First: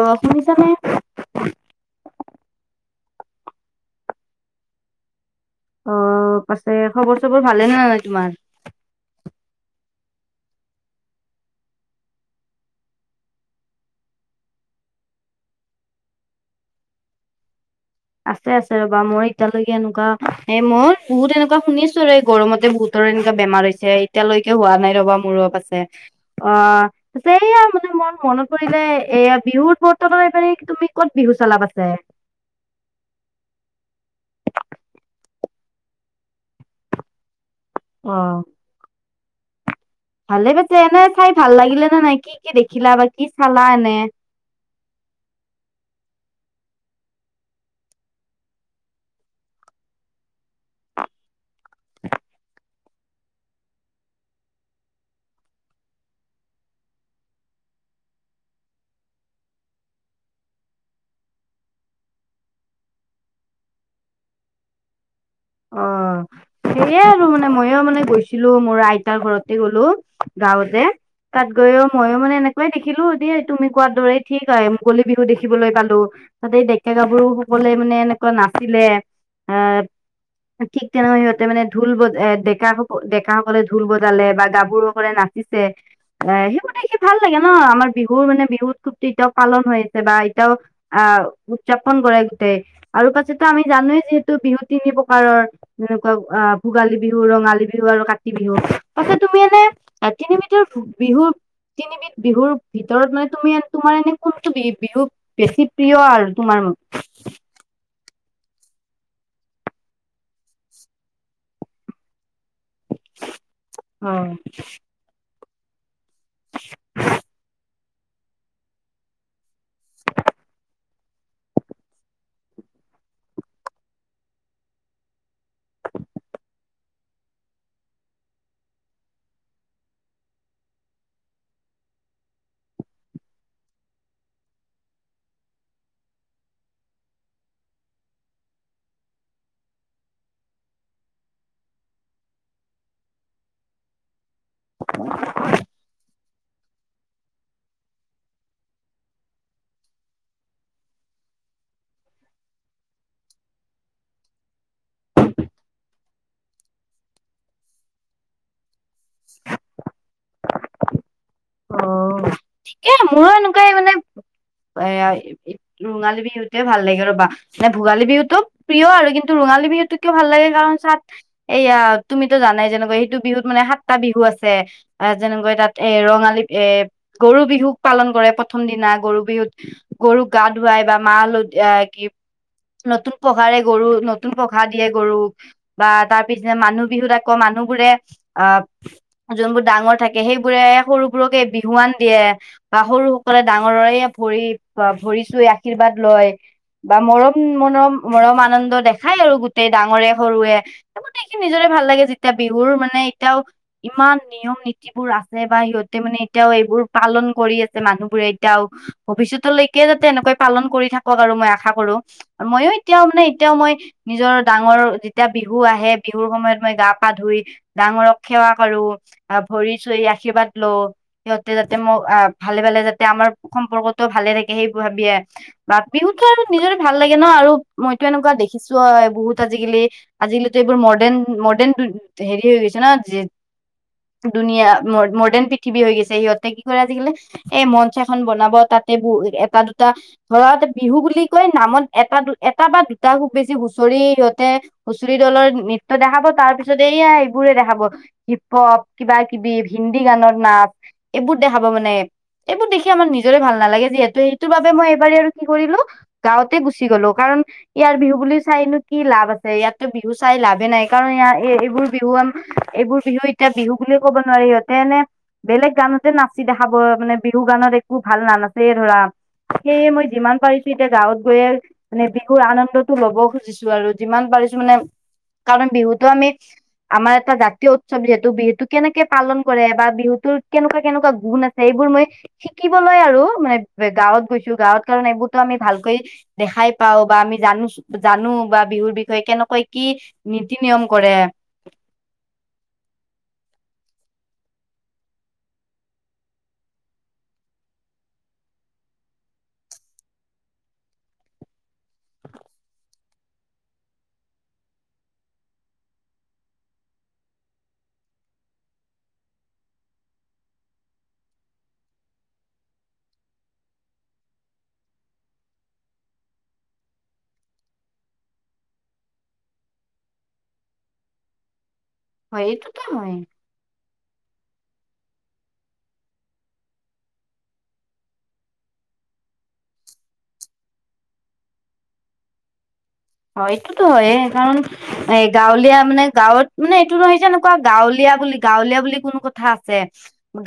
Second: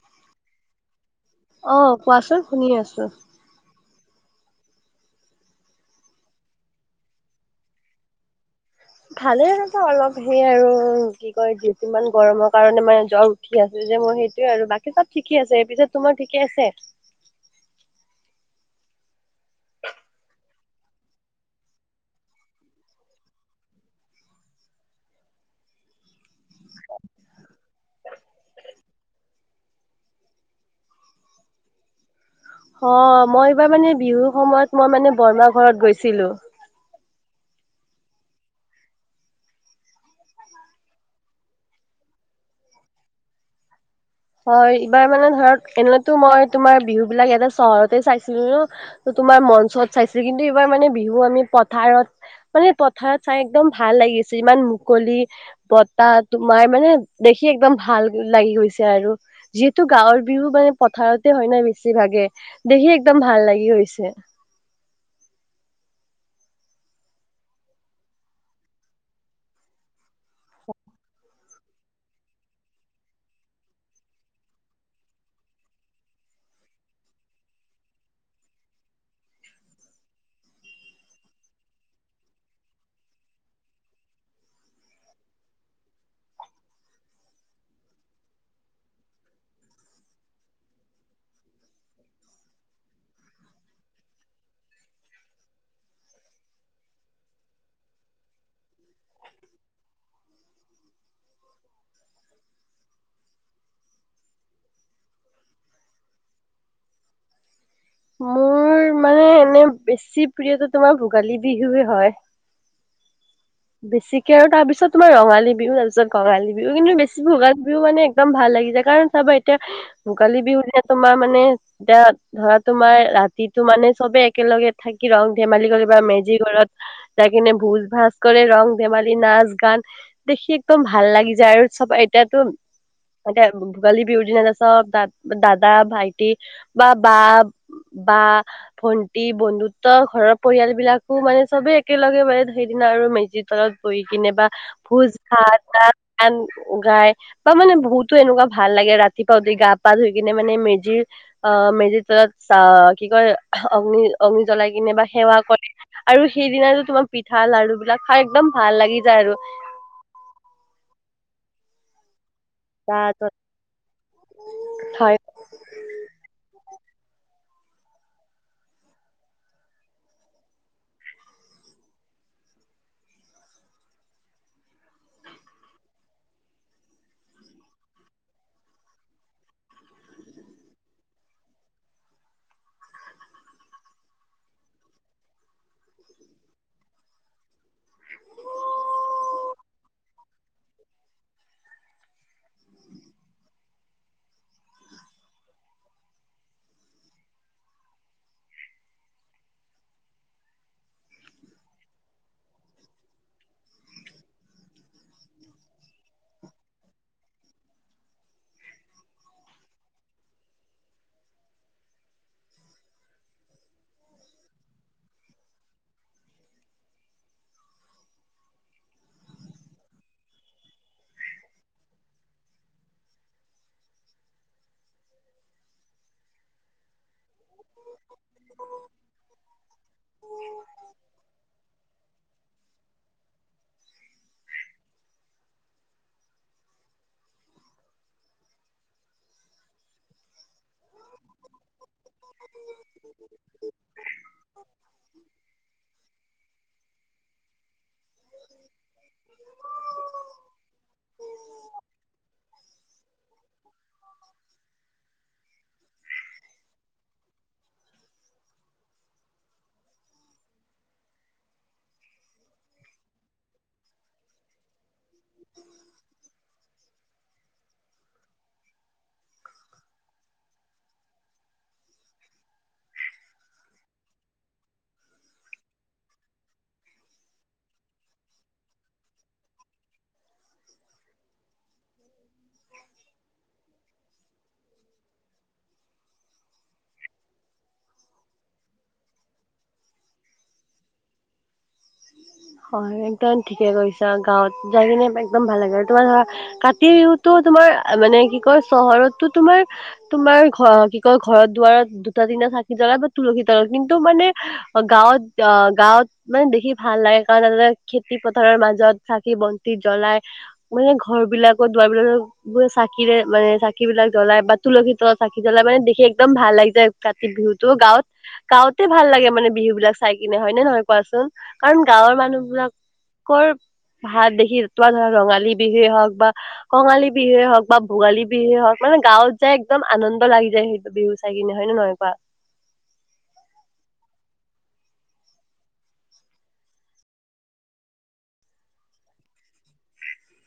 অ শুনিছান অ কোৱাচোন শুনি আছো। অ পাছে খবৰ চবৰ ভালে নহ নয় তোমাৰ। ভালেই এনেকোৱা অলপ সেইয় আৰু কি কয় যিছিমান গৰমৰ কাৰণে মানে জৰ- উঠি আছে যে মোৰ সেইটোৱে আৰু বাকী চব ঠিকে আছে সেই পিছত তোমাৰ ঠিকে আছে। আছে আছে ৰবা মই এতিালৈকে এনেকুৱা এ মই বহুত এনেকুৱা শুনিছো আৰু এই গৰমতে বহুত- ডৰ এনেকা বেমাৰ হৈছে এতিয়ালৈকে হোৱা নাই ৰবা মোৰপ আছে। অ ত এইয়া মানে মন মনত পৰিলে এয়া বিহুৰত উপৰত তোমাৰ এইফালে তুমি কত বিহু কলাপ আছে। অ মই এইবাৰ মানে বিহুৰ সময়ত মই মানে বৰমা, ঘৰত গৈছিলো। অ ভালে পাইছে এনে চাই ভাল লাগিলে নে নাই কি কি দেখিলা বা কি চালা এনে। হয় এইবাৰ মানে ধৰক এনেতো মই তোমাৰ বিহু বিলাক ইয়াতে চহৰতে চাইছিলো। ন ত তোমাৰ মঞ্চত চাইছিল কিন্তু এইবাৰ মানে বিহু আমি পথাৰত মানে- কথাৰত চাই একদম ভাল লাগিছে ইমান মুকলি বতাহ তো মাৰ মানে দেখি একদম ভাল লাগি গৈছে। আৰু যিহেতু গাঁৱৰ বিহু মানে পথাৰতে হয় নাই বেছি ভাগে। দেখি একদম ভাল লাগি গৈছে। অ সেয়ে আৰু মানে মইয়ো মানে গৈছিলো মোৰ আইতাৰ ঘৰতে গ'লো গাঁৱতে- তাত গৈয়ও ময়ো মানে এনেকুৱাই দেখিলো দেই তুমি কোৱাৰ দৰে ঠিক আহ মুকলি বিহু, দেখিবলৈ পালো। আগতে ডেকা, গাভৰু, সকলে মানে এনেকুৱা নাচছিলে আহ। ঠিক তেনেকৈ সিহঁতে মানে ঢোলজ ডেকা স ডেকাসকলে ঢোল বজালে বা গাভৰুকলে নাচিছে। এ সেইবোৰ দেখি ভাল লাগে ন আমাৰ বিহুৰ মানে বিহুত খুব এতিয়াও পালন হৈ আছে। বা এতিয়াও আহ উদযাপন কৰাই গোটেই আৰু পাছতো আমি জানোৱেই যিহেতু বিহু তিনি প্ৰকাৰৰ পাৰৰ এনেকুৱা আহ ভোগালী, বিহু ৰঙালী, বিহু আৰু কাতি, বিহু তাক তুমি এনে তিনি বিধৰ বিহুৰ তিনিবিধ বিহুৰ ভিতৰত মানে তুমি তোমাৰ এনে কোনটো বি বিহু। বেছি প্ৰিয় আৰু তোমাৰ- মোৰ মানে এনে বেছি প্ৰিয়তো তোমাৰ ভোগালী, বিহুে হয়। অ বেছিকে আৰু তাৰপিছত তোমাৰ ৰঙালী বিহু তাৰপিছত ৰঙালী বিহু কিন্তু বেছি ভোগালী, বিহ বিহু মানে একদম ভাল লাগিছে কাৰণ চাবা এতিয়া ভোগালী বিহু যে তোমাৰ মানে এতিয়া ধৰা। তোমাৰ ৰাতিতটো মানে চবে একেলগে থাকি ৰক ধেমালি কৰি বা মেজি ঘৰত- তেখনে ভুজ ভাজ কৰে ৰং ধেমালি নাচ গান। দেখি একদম ভাল লাগি যায়। আৰু চব এতিয়াতো মান ভোগালী, বিহু দিনা ছব দাদা ভাইটি বা বা- বা ভন্টি বন্ধুত্ব ঘৰৰ পৰিয়াল বিলাকো মানে চবেই একেলগে ম সেইদিনা আৰু মেজিত ৰত বহি কিনে বা ভোজ ভাত গান গাই বা মানে বহুতো এনেকুৱা ভাল লাগে ৰাতিপুৱা উতি গা পা ধুই কিনে মানে মেজিৰ অ মেজিৰ তলত চ কি কয় অগ্নি অগ্নি জ্বলাই কিনে বা সেৱা কৰে আৰু সেইদিনাটোো তোমাৰ পিঠা লাৰু বিলাক খাই একদম ভাল লাগি যায় আৰু অ ঠিকেই মোৰো এনেকুৱাই মানে হয় এ ৰঙালী বিহুতেোৱে ভাল লাগে ৰবা মানে ভোগালী বিহুতটো প্ৰিয় আৰু কিন্তু ৰৰুঙালী বিহুতটো কিয় ভাল লাগে কাৰণ চাত এইয়া তুমিতো জানাই যেনেকুৱা সেইটো বিহুত মানে সাতটা বিহু আছে আহ যেনেকৈ তাত এ ৰঙালী এ গৰু বিহুক পালন কৰে প্ৰথম দিনা গৰু বিহুত গৰুক গা ধুৱাই বা মাহ হ কি নতুন পঘাৰে গৰু নতুন পঘাৰ দিয়ে গৰুক বা তাৰ পিছ মানুহ বিহুত আকৌ মানুহবোৰে অ যোনবোৰ ডাঙৰ থাকে সেইবোৰে সৰুবোৰকে বিহুৱান দিয়ে বা সৰু সকলে ডাঙৰৰে ভৰি ভৰি চুই আশীৰ্বাদ লয় বা মৰম মৰম মৰম আনন্দ দেখাই আৰু গোটেই ডাঙৰে সৰুৱে গোতেখিনি নিজৰে ভাল লাগে যেতিয়া বিহুৰ মানে এতিয়াও ইমান নিয়ম নীতিবোৰ আছে বা সিহঁত মানে এতিয়াও এইবোৰ পালন কৰি আছে মানুহবোৰে এতিয়াও ভৱিষ্যতলৈকে যাতে এনেকৈ পালন কৰি থাকক আৰু মই আশা কৰো মইো এতিয়াও মানে এতিয়াও মই নিজৰ ডাঙৰ যেতিয়া বিহু আহে বিহুৰ সময়ত মই গা পা ধুই ডাঙৰক সেৱা কৰো বা ভৰি চৰি আশীৰ্বাদ লও সিহঁতে যাতে মোৰ আহ ভালে ভালে যাতে আমাৰ সম্পৰ্কটো ভালে থাকে সেই ভাবিয়ে মাঘ বিহুতো আৰু নিজৰে ভাল লাগে ন আৰু মইতো এনেকুৱা দেখিছো বহুত আজিকালি আজিকালিতো এইবোৰ মডাৰণ মডাৰ্ণ হেৰি হৈ গৈছে ন ধুনীয়া মডাৰ্ণ পৃথিৱী হৈ গৈছে সিহঁতে কি কৰে আজিকালি এ মঞ্চাখনন বনাব তাতে ব এটা দুটা ধৰ বিহু বুলি কৈ নামত এটা দু এটা বা দুটা খুব বেছি হুঁচৰি সিহঁতে হুঁচৰি দলৰ নৃত্য দেখাব তাৰ পিছত এইয়া এইবোৰে দেখাব হিপ হপ কিবা কিবি হিন্দী গানৰ নাচ এইবোৰ দেখাব মানে এইবোৰ দেখি আমাৰ নিজৰে ভাল নালাগে যিহেতু সেইটোৰ বাবে মই এইবাৰ আৰু কি কৰিলো গাঁৱতে গুচি গলো কাৰণ ইয়াৰ বিহু বুলি চাইনো কি লাভ আছে ইয়াতো বিহু চাই লাভে নাই কাৰণ ইয়াৰ এইবোৰ বিহু এইবোৰ বিহু এতিয়া বিহু বুলিয়ে ক'ব নোৱাৰি সিহঁতে এনে বেলেগ গানতে নাচি দেখাব, মানে বিহু গানত একো ভাল নানাচে ধৰা। সেয়ে মই যিমান পাৰিছো, এতিয়া গাঁৱত গৈয়ে মানে বিহুৰ আনন্দতটো ল'ব খুজিছো আৰু। যিমান পাৰিছো মানে, কাৰণ বিহুতো আমি আমাৰ এটা জাতীয় উৎসৱ যিহেতু বিহুতটো। কেনেকে পালন কৰে বা বিহুত তোৰ কেনেকুৱা-কেনেকুৱা গুণ আছে এইবোৰ মই শিকিবলৈ আৰু মানে, গাঁৱত গৈছো, গাঁৱত কাৰণ এইবোৰতো আমি ভালকৈ দেখাই পাও বা আমি জানো, জানো বা বিহুৰ বিষয়ে কেনেকৈ কি নীতি নিয়ম কৰে। হয় একদম ঠিকে কৰিছা গাঁৱত যাই কিনে একদম ভাল লাগে আৰু তোমাৰ ধৰা কাতি বিহুতো তোমাৰ মানে কি কয় চহৰতো তোমাৰ তোমাৰ ঘ কি কয় ঘৰত দুৱাৰত দুটা তিনা চাকি জ্বলা বা তুলসী তলত কিন্তু মানে অ', গাঁৱত, অ', গাঁৱত মানে দেখি ভাল লাগে কাৰণ তাতে খেতি পথাৰৰ মাজত চাকি বন্তি জ্বলাই মানে ঘৰ বিলাকৰ, দুৱ বিলাক বোৰ চাকিৰে, মানে চাকি বিলাক জ্বলাই বা তুলসী তলত চাকি জ্বলাই, মানে দেখি একদম ভাল লাগি যায়। কাতি বিহুতো গাঁৱত, গাওঁতে ভাল লাগে মানে বিহু বিলাক চাই কিনে হয়নে নহয় কোৱাচোন? কাৰণ গাঁৱৰ হয় এইটোতো হয় মানুহবিলাকৰ ভাত দেখি, তোমাৰ ধৰা ৰঙালী বিহুৱে হওক বা কঙালী বিহুৱে হওক বা ভোগালী বিহুৱে হওক, মানে গাঁৱত যাই একদম আনন্দ লাগি যায় সেইটো বিহু চাই কিনে, হয়নে নহয় কোৱা?। হয়, এইটোতো হয়ে, কাৰণ এ গাঁৱলীয়া মানে, গাঁৱত মানে এইটো নহয় যে, এনেকুৱা গাঁৱলীয়া বুলি, গাঁৱলীয়া বুলি কোনো কথা আছে।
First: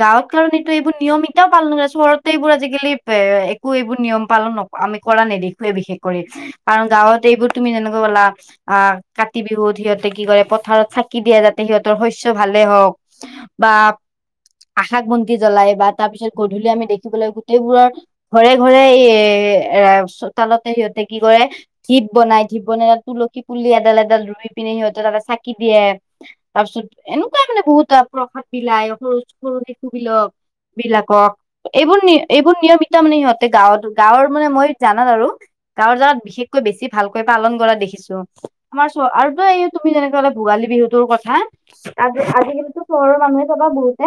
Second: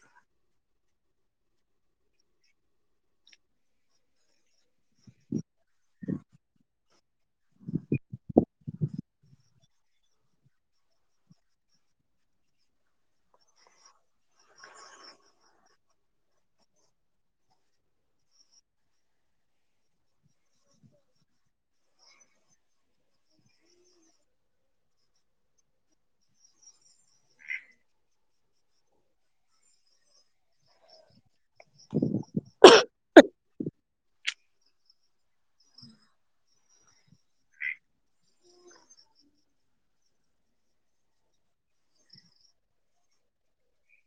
গাঁৱত কাৰণ, এইটো এইবোৰ নিয়ম এতিটাও পালন কৰে। চহৰতে এইবোৰ আজিকালি, এ-একো এইবোৰ নিয়ম পালন নক আমি কৰা নেদেখুৱে বিশেষ কৰি কাৰণ, গাঁৱত এইবোৰ তুমি যেনেকৈ কলা আহ, কাতি বিহুত সিহঁতে কি কৰে, পথাৰত চাকি দিয়ে যাতে, সিহঁতৰ শস্য ভালেই হওঁক। বা, আশাক বন্তি জ্বলাই, বা তাৰ পিছত গধূলি আমি দেখিবলৈ গোটেইবোৰৰ ঘৰে-ঘৰে, এ, চোতালতে সিহঁতে কি কৰে, ধিপ বনাই। ধিপ বনাই তাত, তুলসী পুলি এডাল-এডাল ৰুই পিনে, সিহঁতে তাতে চাকি দিয়ে। তাৰ পিছত, এনেকুৱাই মানে বহুত প্ৰসাদ বিলাই, সৰু-সৰু শিশুবিলক বিলাকক, এইবোৰ-এইবোৰ নিয়ম এতিয়াও মানে সিহঁতে গাঁৱত, গাঁৱৰ মানে মই জানাত আৰু গাঁৱৰ জানাত বিশেষকৈ বেছি ভাল পালন কৰা দেখিছো। আমাৰ চোৱা, আৰু তই এ তুমি যেনেকে কলা ভোগালী বিহুতোৰ কথা তাত আজিকালিতো চহৰৰ মানুহে চবা বহুতে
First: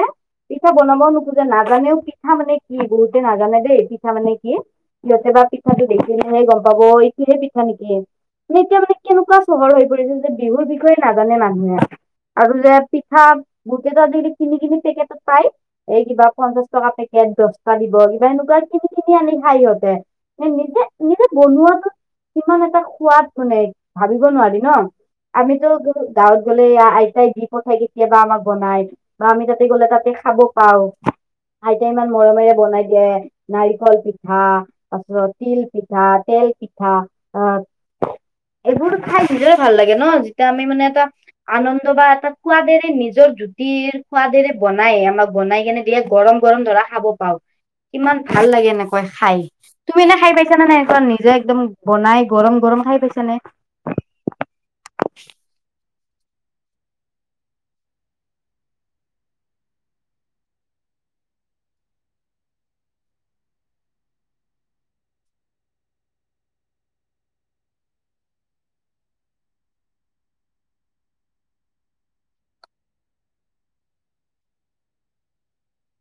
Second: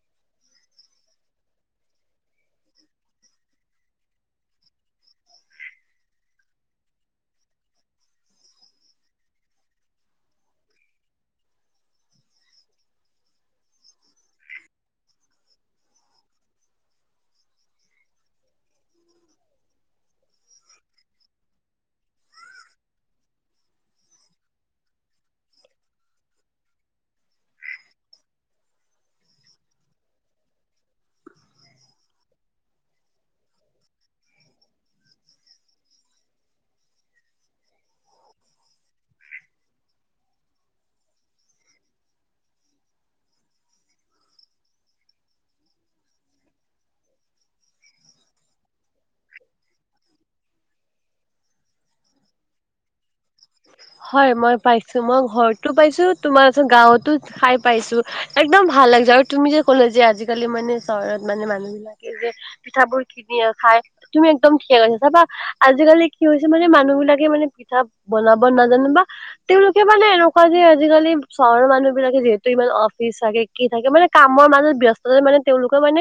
পিঠা বনাবও নোখোজে, নাজানেও পিঠা মানে কি, বহুতে নাজানে দেই পিঠা মানে কি। ইহতে বা পিঠাটো দেখিলেহে গম পাব, এইটো হে পিঠা নেকি। এই, এতিয়া মানে কেনেকুৱা চহৰ হৈ পৰিছে যে, বিহুৰ বিষয়ে নাজানে মানুহে। আৰু যে পিঠা, বহুতে ত আজিকালি কিনি কিনি পেকেটত পায়। এই কিবা পঞ্চাশ টকা পেকেট, দহ টা দিব। কিবা এনেকুৱা, কিনি-কিনি আনি খায় সিহঁতে। সেই নিজে-নিজে বনোৱাতো কিমান এটা সোৱাদ মানে, ভাবিব নোৱাৰি ন'। আমিতো গাঁৱত গ'লে, আইতাই দি পঠাই দিছে কেতিয়াবা আমাক বনাই। বা আমি তাতে গ'লে তাতে খাব পাও, আইতাই ইমান মৰমেৰে বনাই দিয়ে। নাৰিকল পিঠা, তাৰপাছত তিল পিঠা, তেল পিঠা, আ এইবোৰো খাই নিজে ভাল লাগে ন' যেতিয়া আমি মানে এটা আনন্দ বা এটা খোৱাদেৰে নিজৰ জুতিৰ, খোৱাদেৰে বনায়, আমাক বনাই কেনে দে গৰম-গৰম ধৰা খাব পাও, কিমান ভাল লাগে এনেকৈ খাই। তুমি এনে খাই পাইছা নে নাই, নিজে একদম বনাই গৰম-গৰম খাই পাইছা নে? হয়, মই পাইছো। মই ঘৰতো পাইছো, তোমাৰ চোন গাঁৱতো খাই পাইছো। একদম ভাল লাগি যায়, আৰু তুমি যে ক'ল যে, আজিকালি মানে চহৰত, মানে মানুহ বিলাকে যে পিঠা বোৰ কিনি খাই। তুমি একদম ঠিকে কৈছা চাবা, আজিকালি কি হৈছে মানে, মানুহ বিলাকে মানে পিঠা বনাব নাজানে বা তেওঁলোকে মানে এনেকুৱা যে আজিকালি চহৰৰ মানুহ বিলাকে যিহেতু ইমান অফিচ চাগে কি থাকে মানে কামৰ মাজত ব্যস্তত মানে তেওঁলোকে মানে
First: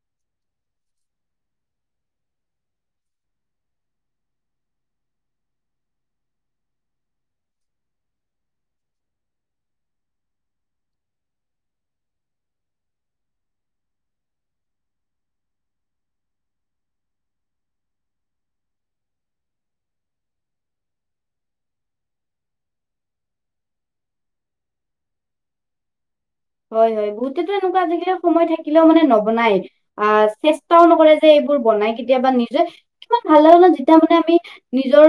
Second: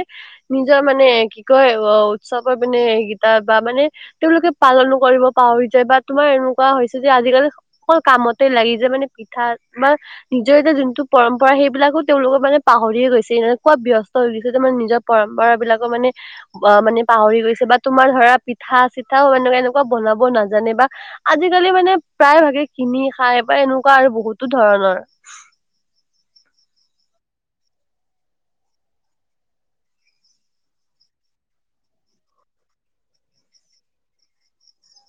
নিজৰ মানে কি কয় অ উৎসৱৰ মানে এইকেইটা বা মানে তেওঁলোকে পালনো কৰিব পাহৰি যায় বা তোমাৰ এনেকুৱা হৈছে যে আজিকালি অকল কামতে লাগি যে মানে পিঠা বা, নিজৰ এতিয়া যোনটো পৰম্পৰা সেইবিলাকো তেওঁলোকৰ মানে পাহৰিয়ে গৈছে এনেকুৱা ব্যস্ত হৈ গৈছে যে মানে নিজৰ। পৰম্পৰা বিলাকো মানে। অ মানে পাহৰি গৈছে বা তোমাৰ ধৰা পিঠা চিঠাও এনেকুৱা-এনেকুৱা বনাব নাজানে বা আজিকালি মানে প্ৰায় ভাগে কিনি খাই বা এনেকুৱা আৰু বহুতো ধৰণৰ। হয় হয় বহুতেতো এনেকুৱা আজিকালি সময় থাকিলেও মানে নবনাই। আহ চেষ্টাও নকৰে যে এইবোৰ বনাই কেতিয়াবা নিজে কিমান ভাল ন যেতিয়া মানে আমি। নিজৰ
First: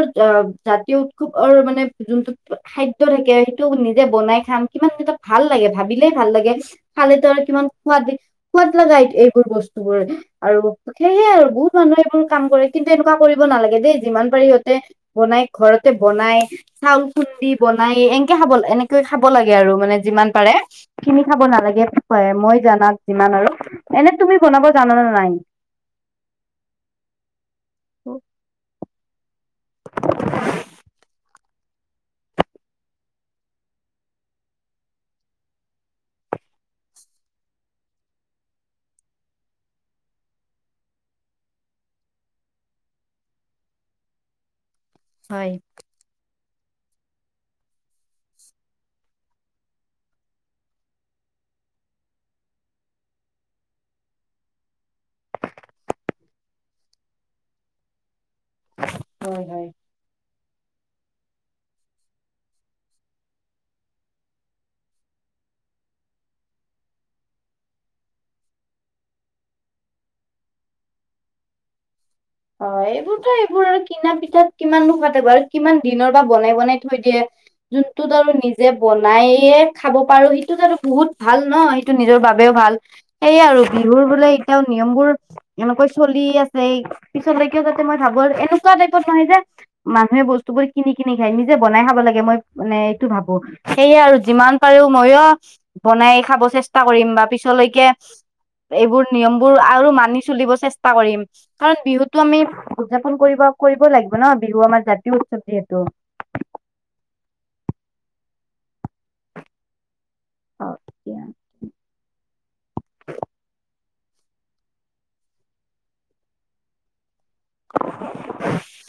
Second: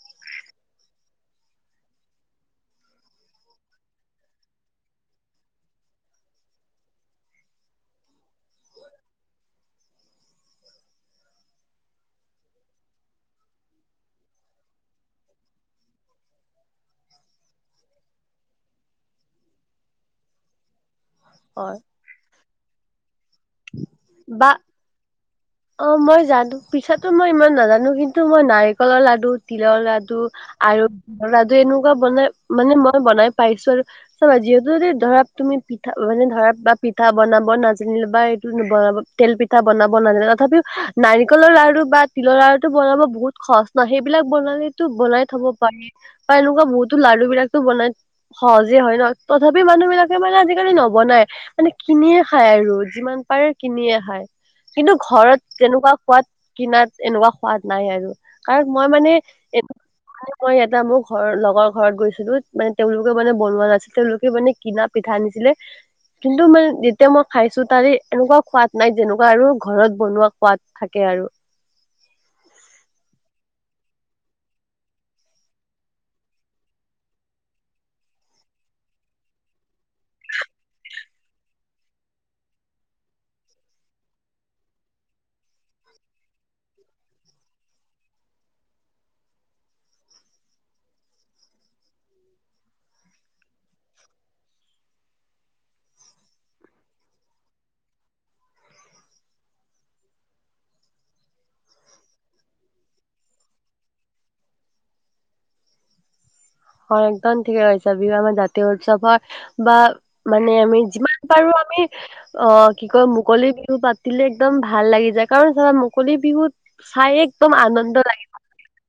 জাতীয় উৎসৱৰ মানে যোনটো খাদ্য থাকে সেইটো নিজে বনাই খাম। কিমান এটা ভাল লাগে ভাবিলে ভাল লাগে খালে টো আৰু কিমান সোৱাদ। সোৱাট লগাএইবোৰ বস্তুবোৰ। আৰু সেয়হে আৰু বহুত মানুহে এইবোৰ কাম কৰে কিন্তু এনেকুৱা কৰিব নালাগে দেই যিমান পাৰি সিহঁতে। বনাই ঘৰতে বনাই। চাউল খুন্দি বনাই এনেকে খাব এনেকে খাব লাগে আৰু মানে যিমান পাৰে। কিনি খাব হয় নালাগে মই জানাত যিমান আৰু এনে তুমি বা বনাব জানান নে নাই। অ মই জানো পিছতো মই ইমান নাজানো কিন্তু মই নাই। নাৰিকলৰ লাডু তিলৰ লাডু আৰু লাডু এনেকুৱা বনাই মানে মই বনাই পাইছো আৰু চাবা যিহেতু ধৰা তুমি পিঠা মানে ধৰা বা পিঠা বনাব নাজানিলে বা এইটোবনাব, তেল পিঠা বনাবন দিল তথাপিও নাৰিকলৰ লাৰু বা তিলৰ লাৰুটো বনাব বহুত সহজ নহয় সেইবিলাক বনালে, বনাই থব হয় পাৰি বা এনেকুৱা বহুতো লাৰু বিলাকো বনাই। সহজে হয় ন তথাপি মানুহ বিলাকে মানে আজিকালি নবনাই। মানে কিনিয়ে খায় আৰু যিমান পাৰে কিনিয়ে খায়। কিন্তু ঘৰত কেনেকুৱা সোৱাদ কিনাত এনেকুৱা সোৱাদ নাই আৰু কাৰণ মই মানে হয় হয় এটো, মানে মই এটা মোৰ ঘৰৰ লগৰ ঘৰত গৈছিলো মানে তেওঁলোকে মানে বনোৱা নাছিল তেওঁলোকে মানে। কিনা পিঠা আনিছিলে কিন্তু মানে যেতিয়া মই খাইছো তাৰে এনেকুৱা খোৱাদ নাই যেনেকুৱা আৰু ঘৰত বনোৱা সোৱাদ থাকে আৰু হয় এইবোৰতো এইবোৰ আৰু কিনা পিঠাত কিমান নোখা থব আৰু কিমান দিনৰ পৰা বনাই বনাই থৈ দিয়ে। যোনটোত আৰু নিজে বনাইে খাব পাৰো সেইটোত আৰু বহুত ভাল নহ, টো নিজৰ বাবেও ভাল। সেয়াই আৰু বিহুৰ বোলে এতিয়াও নিয়মবোৰ এনেকৈ চলি আছে। পিছত থিও যাতে মই ধাবৰ এনেকুৱা টাইপত নহয় যে। মানুহে বস্তু বোৰ কিনি কিনি খাই নিজে বনাই খাব লাগে মই মানে এইটো ভাবো। সেয়ে আৰু যিমান পাৰো ময়ো বনাই খাব চেষ্টা কৰিম বা পিছলৈকে, এইবোৰ নিয়ম বোৰ আৰু মানি চলিব চেষ্টা কৰিম কাৰণ বিহুত, টো আমি উদযাপন কৰিব কৰিব লাগিব ন বিহু আমাৰ জাতীয় উৎসৱ যিহেতু। অ একদম ঠিকেছে বিহু আমাৰ জাতীয় উৎসৱৰ বা, মানে আমি যিমান হয় পাৰো আমি অ কি কয় মুকলি বিহু পাত, দিলে একদম ভাল লাগি যায় কাৰণ চাবা মুকলি বিহুত, চাই একদম আনন্দ লাগিব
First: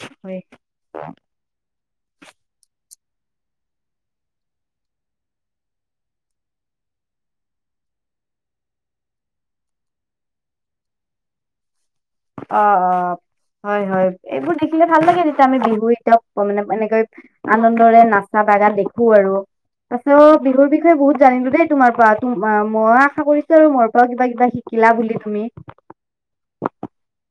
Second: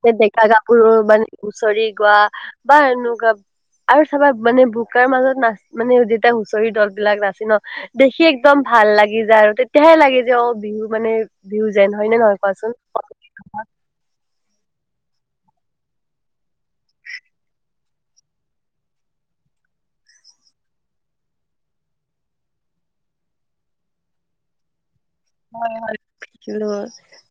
যে ডেকা গাভৰু মানে হুচৰি গোৱা। বা এনেকুৱা, আৰু চাবা মানে বোকাৰ মাজত নাচ মানে যেতিয়া হুঁচৰি দল বিলাক নাচে ন। দেখি একদম ভাল লাগি যায় আৰু তেতিয়াহে লাগে যে অ বিহু মানে, বিহু যেন হয় নে নহয় অ কোৱাচোন। অ হয় হয় এইবোৰ দেখিলে ভাল লাগে তেতিয়া আমি বিহু এতিয়াও মানে এনেকৈ আনন্দৰে নাচা বাগা দেখোঁ আৰু। পাছেও, বিহুৰ বিষয়ে বহুত জানিলো দেই তোমাৰ পৰা, মোৰো আশা কৰিছো আৰু মোৰ পৰাও কিবা কিবা শি কিলা বুলি তুমি। হয়, হয়, শিকিলোঁ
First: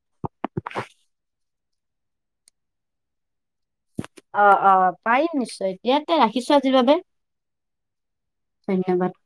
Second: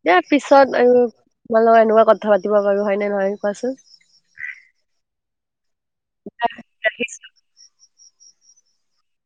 দে পিছত আৰু তোমাৰ লগত এনেকুৱা কথা পাতিব পাৰোঁ হয় নে নহয় কোৱাচোন? অহ' অহ' পাৰিম নিশ্চয় এতিয়া কে ৰাখিছো আজিৰ বাবে, ধন্যবাদ।